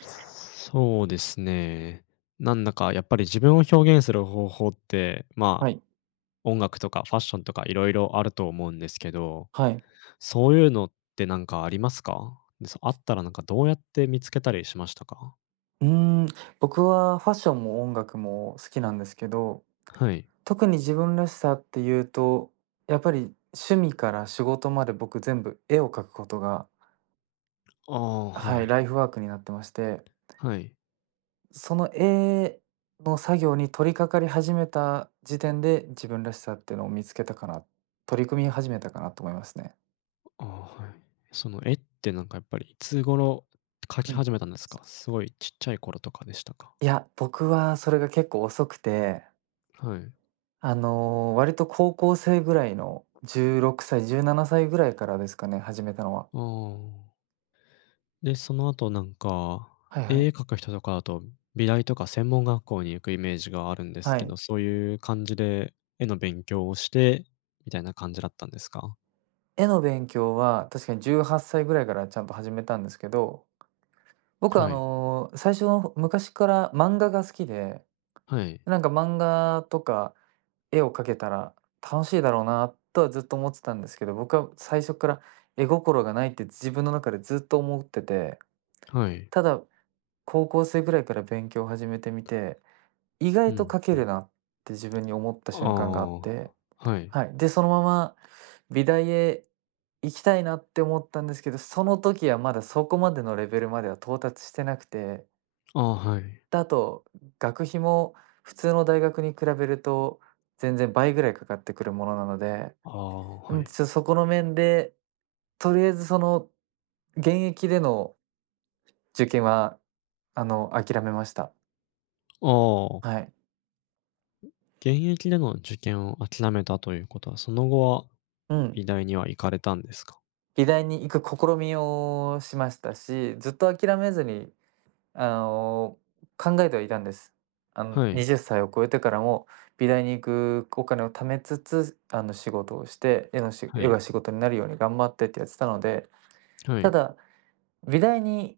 そうですね。なんだかやっぱり自分を表現する方法って、まあ、はい、音楽とかファッションとかいろいろあると思うんですけど、はい。そういうのってなんかありますか？で、あったらなんかどうやって見つけたりしましたか？うーん、僕はファッションも音楽も好きなんですけど、はい。特に自分らしさっていうと、やっぱり趣味から仕事まで僕全部絵を描くことが、ああ、ははい、い。ライフワークになってまして、はい。その絵の作業に取り掛かり始めた時点で自分らしさっていうのを見つけたかな、取り組み始めたかなと思いますね。ああ、はい。その絵ってなんかやっぱりいつ頃描うきん。始めたんですか？すごいちっちゃい頃とかでしたか？いや、僕はそれが結構遅くてはい。割と高校生ぐらいの16歳、17歳ぐらいからですかね、始めたのは。ああ。で、その後なんか、はいは絵い。描く人とかだと、美大とか専門学校に行くイメージがあるんですはけい。ど、そういう感じで絵の勉強をして、みたいな感じだったんですか？絵の勉強は確かに18歳ぐらいからちゃんと始めたんですけど、僕はい。最初の昔から漫画が好きで、はい。なんか漫画とか絵を描けたら楽しいだろうなとはずっと思ってたんですけど、僕は最初から絵心がないって自分の中でずっと思ってて、はい。ただ高校生ぐらいから勉強を始めてみて意う外とん、書けうるん。なって自分に思った瞬間があっあて、あ、はい。はい。で、そのまま美大へ行きたいなって思ったんですけど、その時はまだそこまでのレベルまでは到達してなくて、ああ、はい。で、あと学費も普通の大学に比べると全然倍ぐらいかかってくるものなので、ああ、うはん、い。そこの面で、とりあえずその現役での受験は、諦めました。ああ、はい。現役での受験を諦めたということは、その後はうん。美大には行かれたんですか？美大に行く試みをしましたし、ずっと諦めずに、あの、考えてはいたんです。あの、は20い。歳を超えてからも美大に行くお金を貯めつつ、あの、仕事をして、絵のしは絵い。が仕事になるように頑張ってってやってたので、はたい。だ、美大に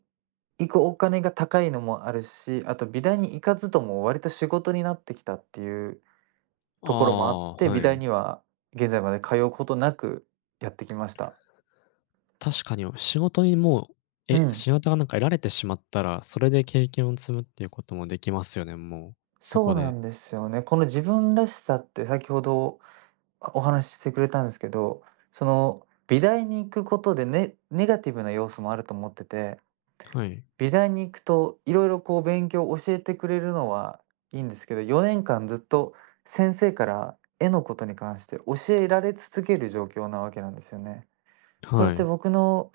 行くお金が高いのもあるし、あと美大に行かずとも割と仕事になってきたっていうあところもあっあ、て、美は大い。には現在まで通うことなくやってきました。確かに、仕事にもう、うえ、ん。仕事がなんか得られてしまったら、それで経験を積むっていうこともできますよね、もう、そそこうなで。んですよね。この自分らしさって先ほどお話ししてくれたんですけど、その美大に行くことでね、ネガティブな要素もあると思ってて、はい。美大に行くといろいろこう勉強を教えてくれるのはいいんですけど、4年間ずっと先生から絵のことに関して教えられ続ける状況なわけなんですよね。これはってい。僕の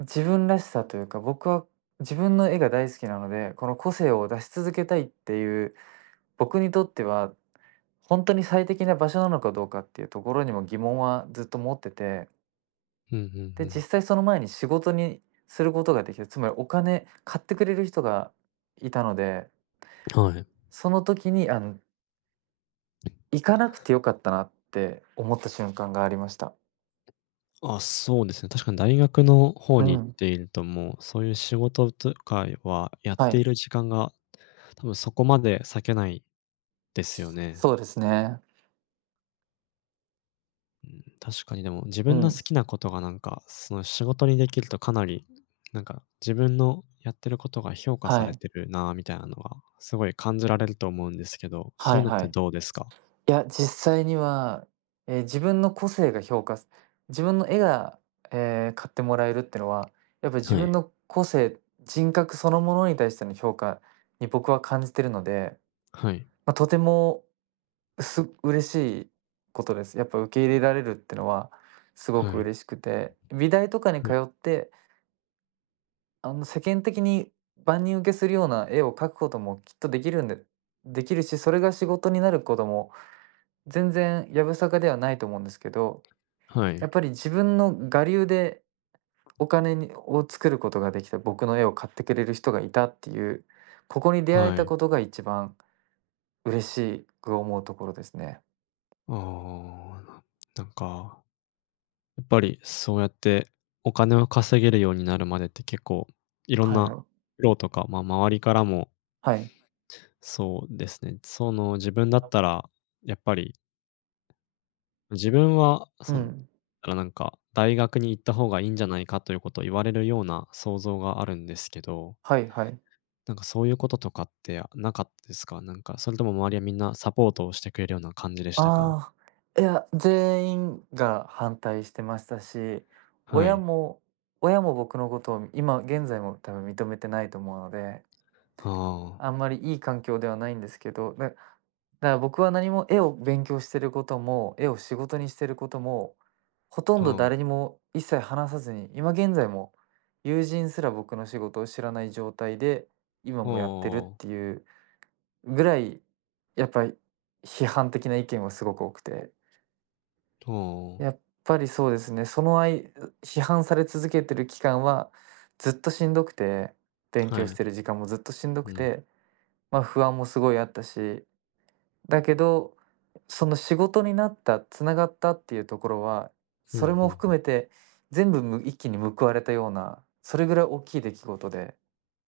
自分らしさというか、僕は自分の絵が大好きなので、この個性を出し続けたいっていう僕にとっては本当に最適な場所なのかどうかっていうところにも疑問はずっと持ってて、うんうんうで、実ん。際その前に仕事にすることができる、つまりお金買ってくれる人がいたので、はい。その時に、行かなくてよかったなって思った瞬間がありました。あ、そうですね。確かに大学の方うに行っん、ていると、もうそういう仕事とかはやっはていい、る時間が、多分そこまで割けないですよね。そうですね。うん、確かにでも自う分のん、好きなことがなんか、その仕事にできるとかなり、なんか自分のやってることが評価さはれい、てるなみたいなのが、すごい感じられると思うんですけど、そはういういのっはてい。どうですか？いや、実際には、自分の個性が評価す自分の絵が、買ってもらえるってのは、やっぱり自はい。分の個性、人格そのものに対しての評価に僕は感じてるので、はい。とても、嬉しいことです。やっぱ受け入れられるってのはすごはくい。嬉しくて、美大とかには通い。って、世間的に万人受けするような絵を描くこともきっとできるし、それが仕事になることも全然やぶさかではないと思うんですけど、はやい。っぱり自分の我流でお金を作ることができた、僕の絵を買ってくれる人がいたっていう、ここに出会えはたい。ことが一番嬉しく思うところですね。ああ、なんか、やっぱりそうやってお金を稼げるようになるまでって結構いろんはいはない。苦労とか、ま、周りからもはい。そうですね、その自分だったらやっぱり自分は、うそうだん。から、なんか、大学に行った方がいいんじゃないかということを言われるような想像があるんですけど、はいはい。なんかそういうこととかってなかったですか？なんか、それとも周りはみんなサポートをしてくれるような感じでしたか？ああ、いや、全員が反対してましたし、は親い。も親も僕のことを今現在も多分認めてないと思うのでああ、あんまりいい環境ではないんですけど、だから僕は何も絵を勉強してることも、絵を仕事にしてることも、ほとんあどあ、誰あにも一切話さずに、今現在も友人すら僕の仕事を知らない状態で、今もやってるっあ、ていうぐらい、やっぱり批判的な意見はすごく多くて、ああ、やっぱりそうですね、そのあい批判され続けてる期間はずっとしんどくて、勉は強しい。てる時間もずっとしんどうくん、て、不安もすごいあったしだけど、その仕事になった、つながったっていうところは、うそれんうもん含めて全部一気に報われたような、それぐらい大きい出来事で、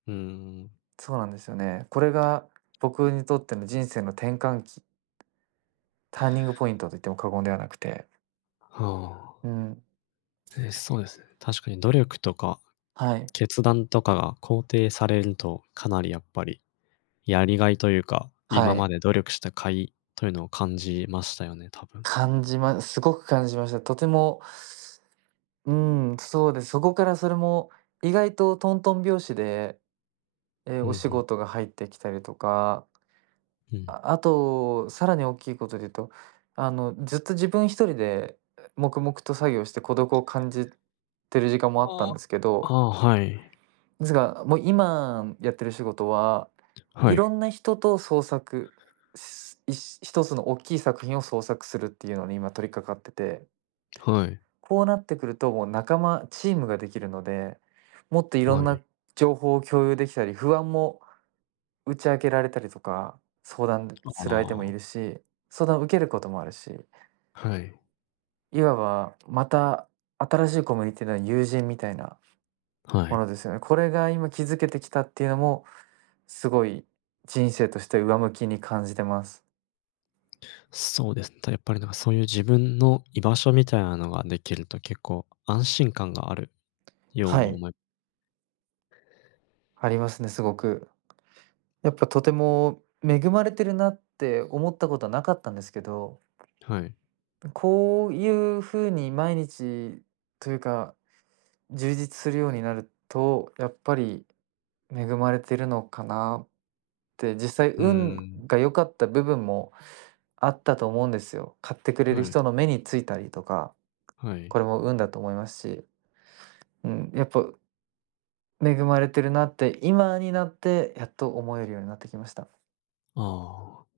うん。そうなんですよね。これが僕にとっての人生の転換期、ターニングポイントと言っても過言ではなくて、はうあ。ん、え、そうですね。確かに努力とかはい、決断とかが肯定されると、かなりやっぱりやりがいというか、は今まい、で努力した甲斐というのを感じましたよね、多分。感じますごく感じました。とても、うん、そうです。そこからそれも意外とトントン拍子で、うんおう仕ん。事が入ってきたりとかうん。あと、さらに大きいことで言うと、ずっと自分一人で黙々と作業して孤独を感じてる時間もあったあんあ。ですけあど、あ、はい。ですが、もう今やってる仕事は、はいい。ろんな人と創作し、す一つの大きい作品を創作するっていうのに今取り掛かってて、はい。こうなってくるともう仲間、チームができるので、もっといろまんない情報を共有できたり、不安も打ち明けられたりとか、相談あする相手もいるあ、し、相談を受けることもあるし、はい。いわばまた新しいコミュニティの友人みたいなはもい。のですよね。これが今築けてきたっていうのも、すごい人生として上向きに感じてます。そうですね、やっぱりなんかそういう自分の居場所みたいなのができると結構安心感があるようはにい、思いありますね、すごく。やっぱとても恵まれてるなって思ったことはなかったんですけど、はい。こういう風に毎日というか、充実するようになると、やっぱり恵まれてるのかなって、実際うー運ん。が良かった部分もあったと思うんですよ。買ってくれるはい、人の目についたりとか、はい。これも運だと思いますし、うん、やっぱ恵まれてるなって、今になってやっと思えるようになってきました。ああ。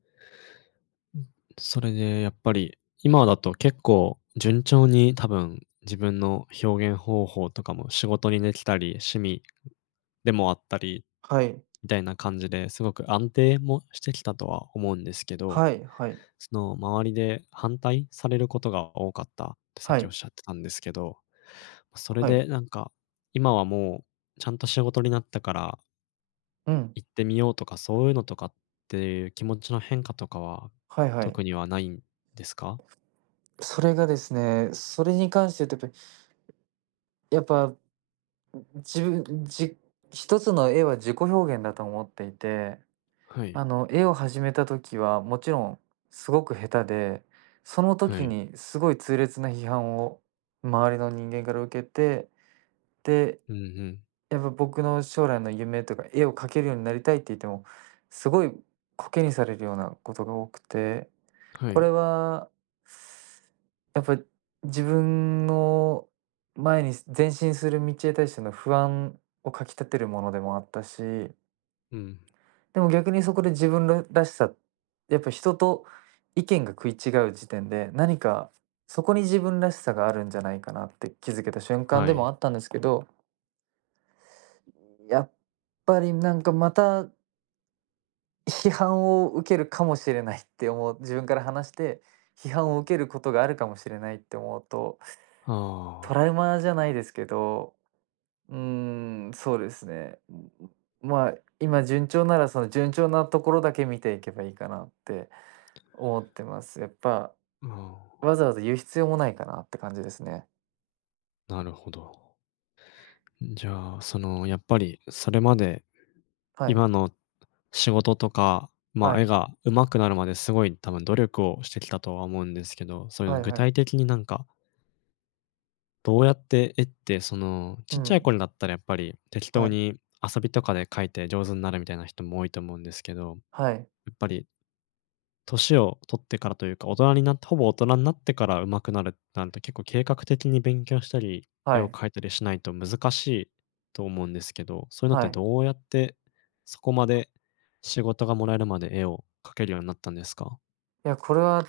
それでやっぱり、今だと結構順調に多分自分の表現方法とかも仕事にできたり、趣味でもあったりはい。みたいな感じですごく安定もしてきたとは思うんですけど、はいはいその周りで反対されることが多かったってさっはきおいっしゃってたんですけど、それはい。でなんか今はもうちゃんと仕事になったからうん、行ってみようとかそういうのとかっていう気持ちの変化とかははいはい。特にはないんですか？それがですね、それに関して言うとやっぱ自分じ一つの絵は自己表現だと思っていてはい。絵を始めた時は、もちろんすごく下手で、そのは時い。にすごい痛烈な批判を周りの人間から受けて、で、うんうん。やっぱ僕の将来の夢とか、絵を描けるようになりたいって言っても、すごいコケにされるようなことが多くて、はこれい。は、やっぱ自分の前に前進する道へ対しての不安をかきたてるものでもあったし、うん。でも逆にそこで自分らしさ、やっぱ人と意見が食い違う時点で、何かそこに自分らしさがあるんじゃないかなって気づけた瞬間はでもい。あったんですけど、やっぱりなんかまた批判を受けるかもしれないって思う自分から話して、批判を受けることがあるかもしれないって思うと、トあラウマじゃないですけど、うーそうですね。まあ、今順調ならその順調なところだけ見ていけばいいかなって思ってます。やっぱ、あ、わあざわざ言う必要もないかなって感じですね。あ、なるほど。じゃあ、その、やっぱりそれまではい、今の仕事とか、まはあ、絵い、が上手くなるまですごい多分努力をしてきたとは思うんですけど、そういうのはい具はい。体的になんか、どうやって絵って、その、うちっちゃいん。頃だったらやっぱり適当はい、に遊びとかで描いて上手になるみたいな人も多いと思うんですけど、やはい、っぱり年を取ってからというか、大人になってほぼ大人になってから上手くなるなんて結構計画的に勉強したり、絵はをい、描いたりしないと難しいと思うんですけど、そういうのってはい。どうやってそこまで仕事がもらえるまで絵を描けるようになったんですか？いや、これは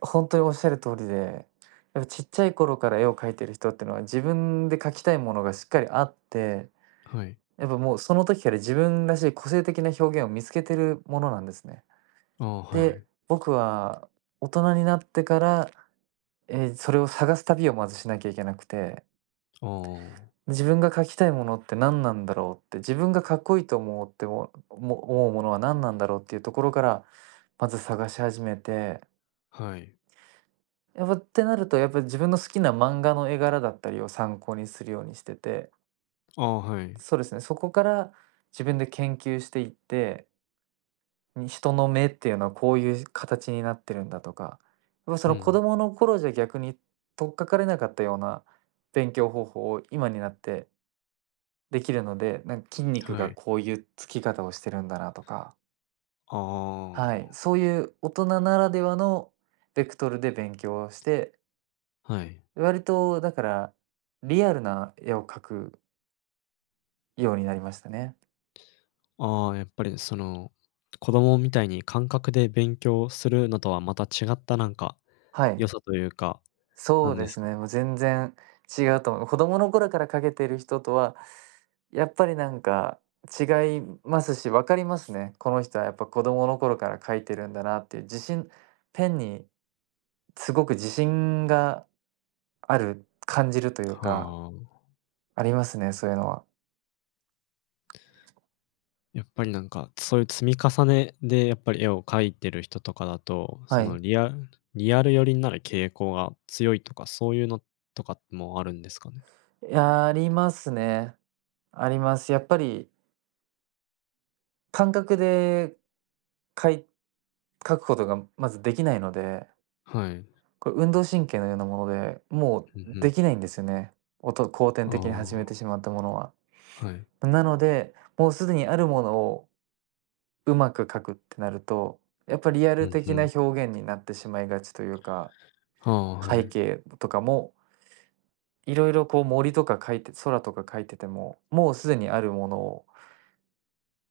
ほんとにおっしゃる通りで、やっぱちっちゃい頃から絵を描いてる人ってのは、自分で描きたいものがしっかりあって、はい。やっぱもうその時から自分らしい個性的な表現を見つけてるものなんですね。ああ、はで、い。僕は大人になってから、それを探す旅をまずしなきゃいけなくて。ああ、自分が描きたいものって何なんだろうって、自分がかっこいいと思うってもも思うものは何なんだろうっていうところからまず探し始めて、はい。やっぱってなるとやっぱり自分の好きな漫画の絵柄だったりを参考にするようにしてて、ああ、はい。そうですね、そこから自分で研究していって、に人の目っていうのはこういう形になってるんだとか、やっぱそうの子ん、どもの頃じゃ逆に取っかかれなかったような勉強方法を今になってできるので、なんか筋肉はがい。こういうつき方をしてるんだなとか、あはい、あ、そういう大人ならではのベクトルで勉強をして、はい。割とだから、リアルな絵を描くようになりましたね。ああ、やっぱりその、子供みたいに感覚で勉強するのとはまた違ったなんかはい、良さというかなそうんでですすか。ね、もう全然違うと思う。子供の頃から描けてる人とは、やっぱりなんか違いますし、分かりますね。この人はやっぱ子供の頃から描いてるんだなっていう自信、ペンにすごく自信がある、感じるというか、はあ。ありますね、そういうのは。やっぱりなんか、そういう積み重ねでやっぱり絵を描いてる人とかだと、そはのい。リアルリアル寄りになる傾向が強いとか、そういうのとかもあるんですかね？いや、ありますね。あります。やっぱり感覚でかい書くことがまずできないので、はい。これ運動神経のようなもので、もうんううでん。きないんですよね。後天的に始めあてしまったものは。あ、はい。なので、もうすでにあるものをうまく書くってなると、やっぱリアうルんう的なん。表現になってしまいがちというか、ああ、は背い。景とかもいろいろこう森とか描いて空とか描いてても、もうすでにあるものを、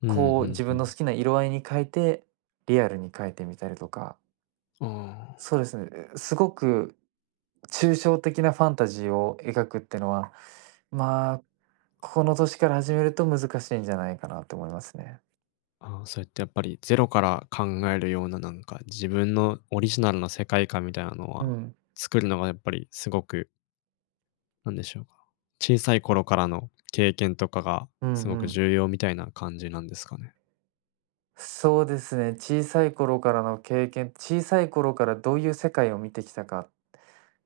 うん、うこうん自う分のん。好きな色合いに変えて、リアルに描いてみたりとか、あそうですね、すごく抽象的なファンタジーを描くってのは、まあ、この年から始めると難しいんじゃないかなと思いますね。あ、ああ、そうやってやっぱりゼロから考えるようななんか、自分のオリジナルの世界観みたいなのうは、ん。作るのがやっぱりすごくなんでしょうか、小さい頃からの経験とかがうすんうごくん。重要みたいな感じなんですかね。そうですね、小さい頃からの経験、小さい頃からどういう世界を見てきたか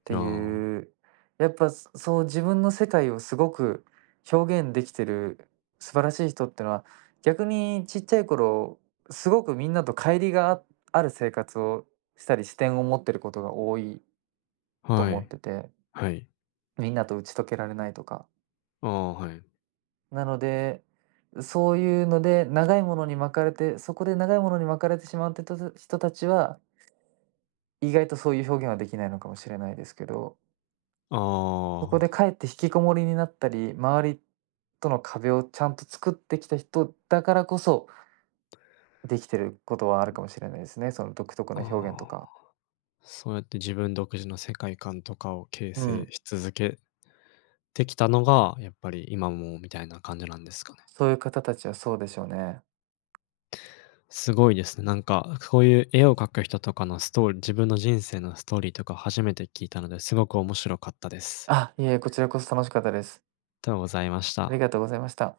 てあいう、やっぱ、そう自分の世界をすごく表現できてる素晴らしい人ってのは、逆にちっちゃい頃、すごくみんなと乖離がある生活をしたり視点を持ってることが多いあ、とは思っい、てて、はい。みんなと打ち解けられないとか。ああ、はい。なので、そういうので長いものに巻かれて、そこで長いものに巻かれてしまうって人たちは、意外とそういう表現はできないのかもしれないですけど。あそこであ、かえって引きこもりになったり、周りとの壁をちゃんと作ってきた人だからこそ、できてることはあるかもしれないですね。その独特な表現とあか。あ、そうやって自分独自の世界観とかを形う成ん。し続けてきたのが、やっぱり今もみたいな感じなんですかね。そういう方たちはそうでしょうね。すごいですね。なんか、こういう絵を描く人とかのストーリー自分の人生のストーリーとか初めて聞いたので、すごく面白かったです。あ、いえ、こちらこそ楽しかったです。ありがとうございましありた。がとうございました。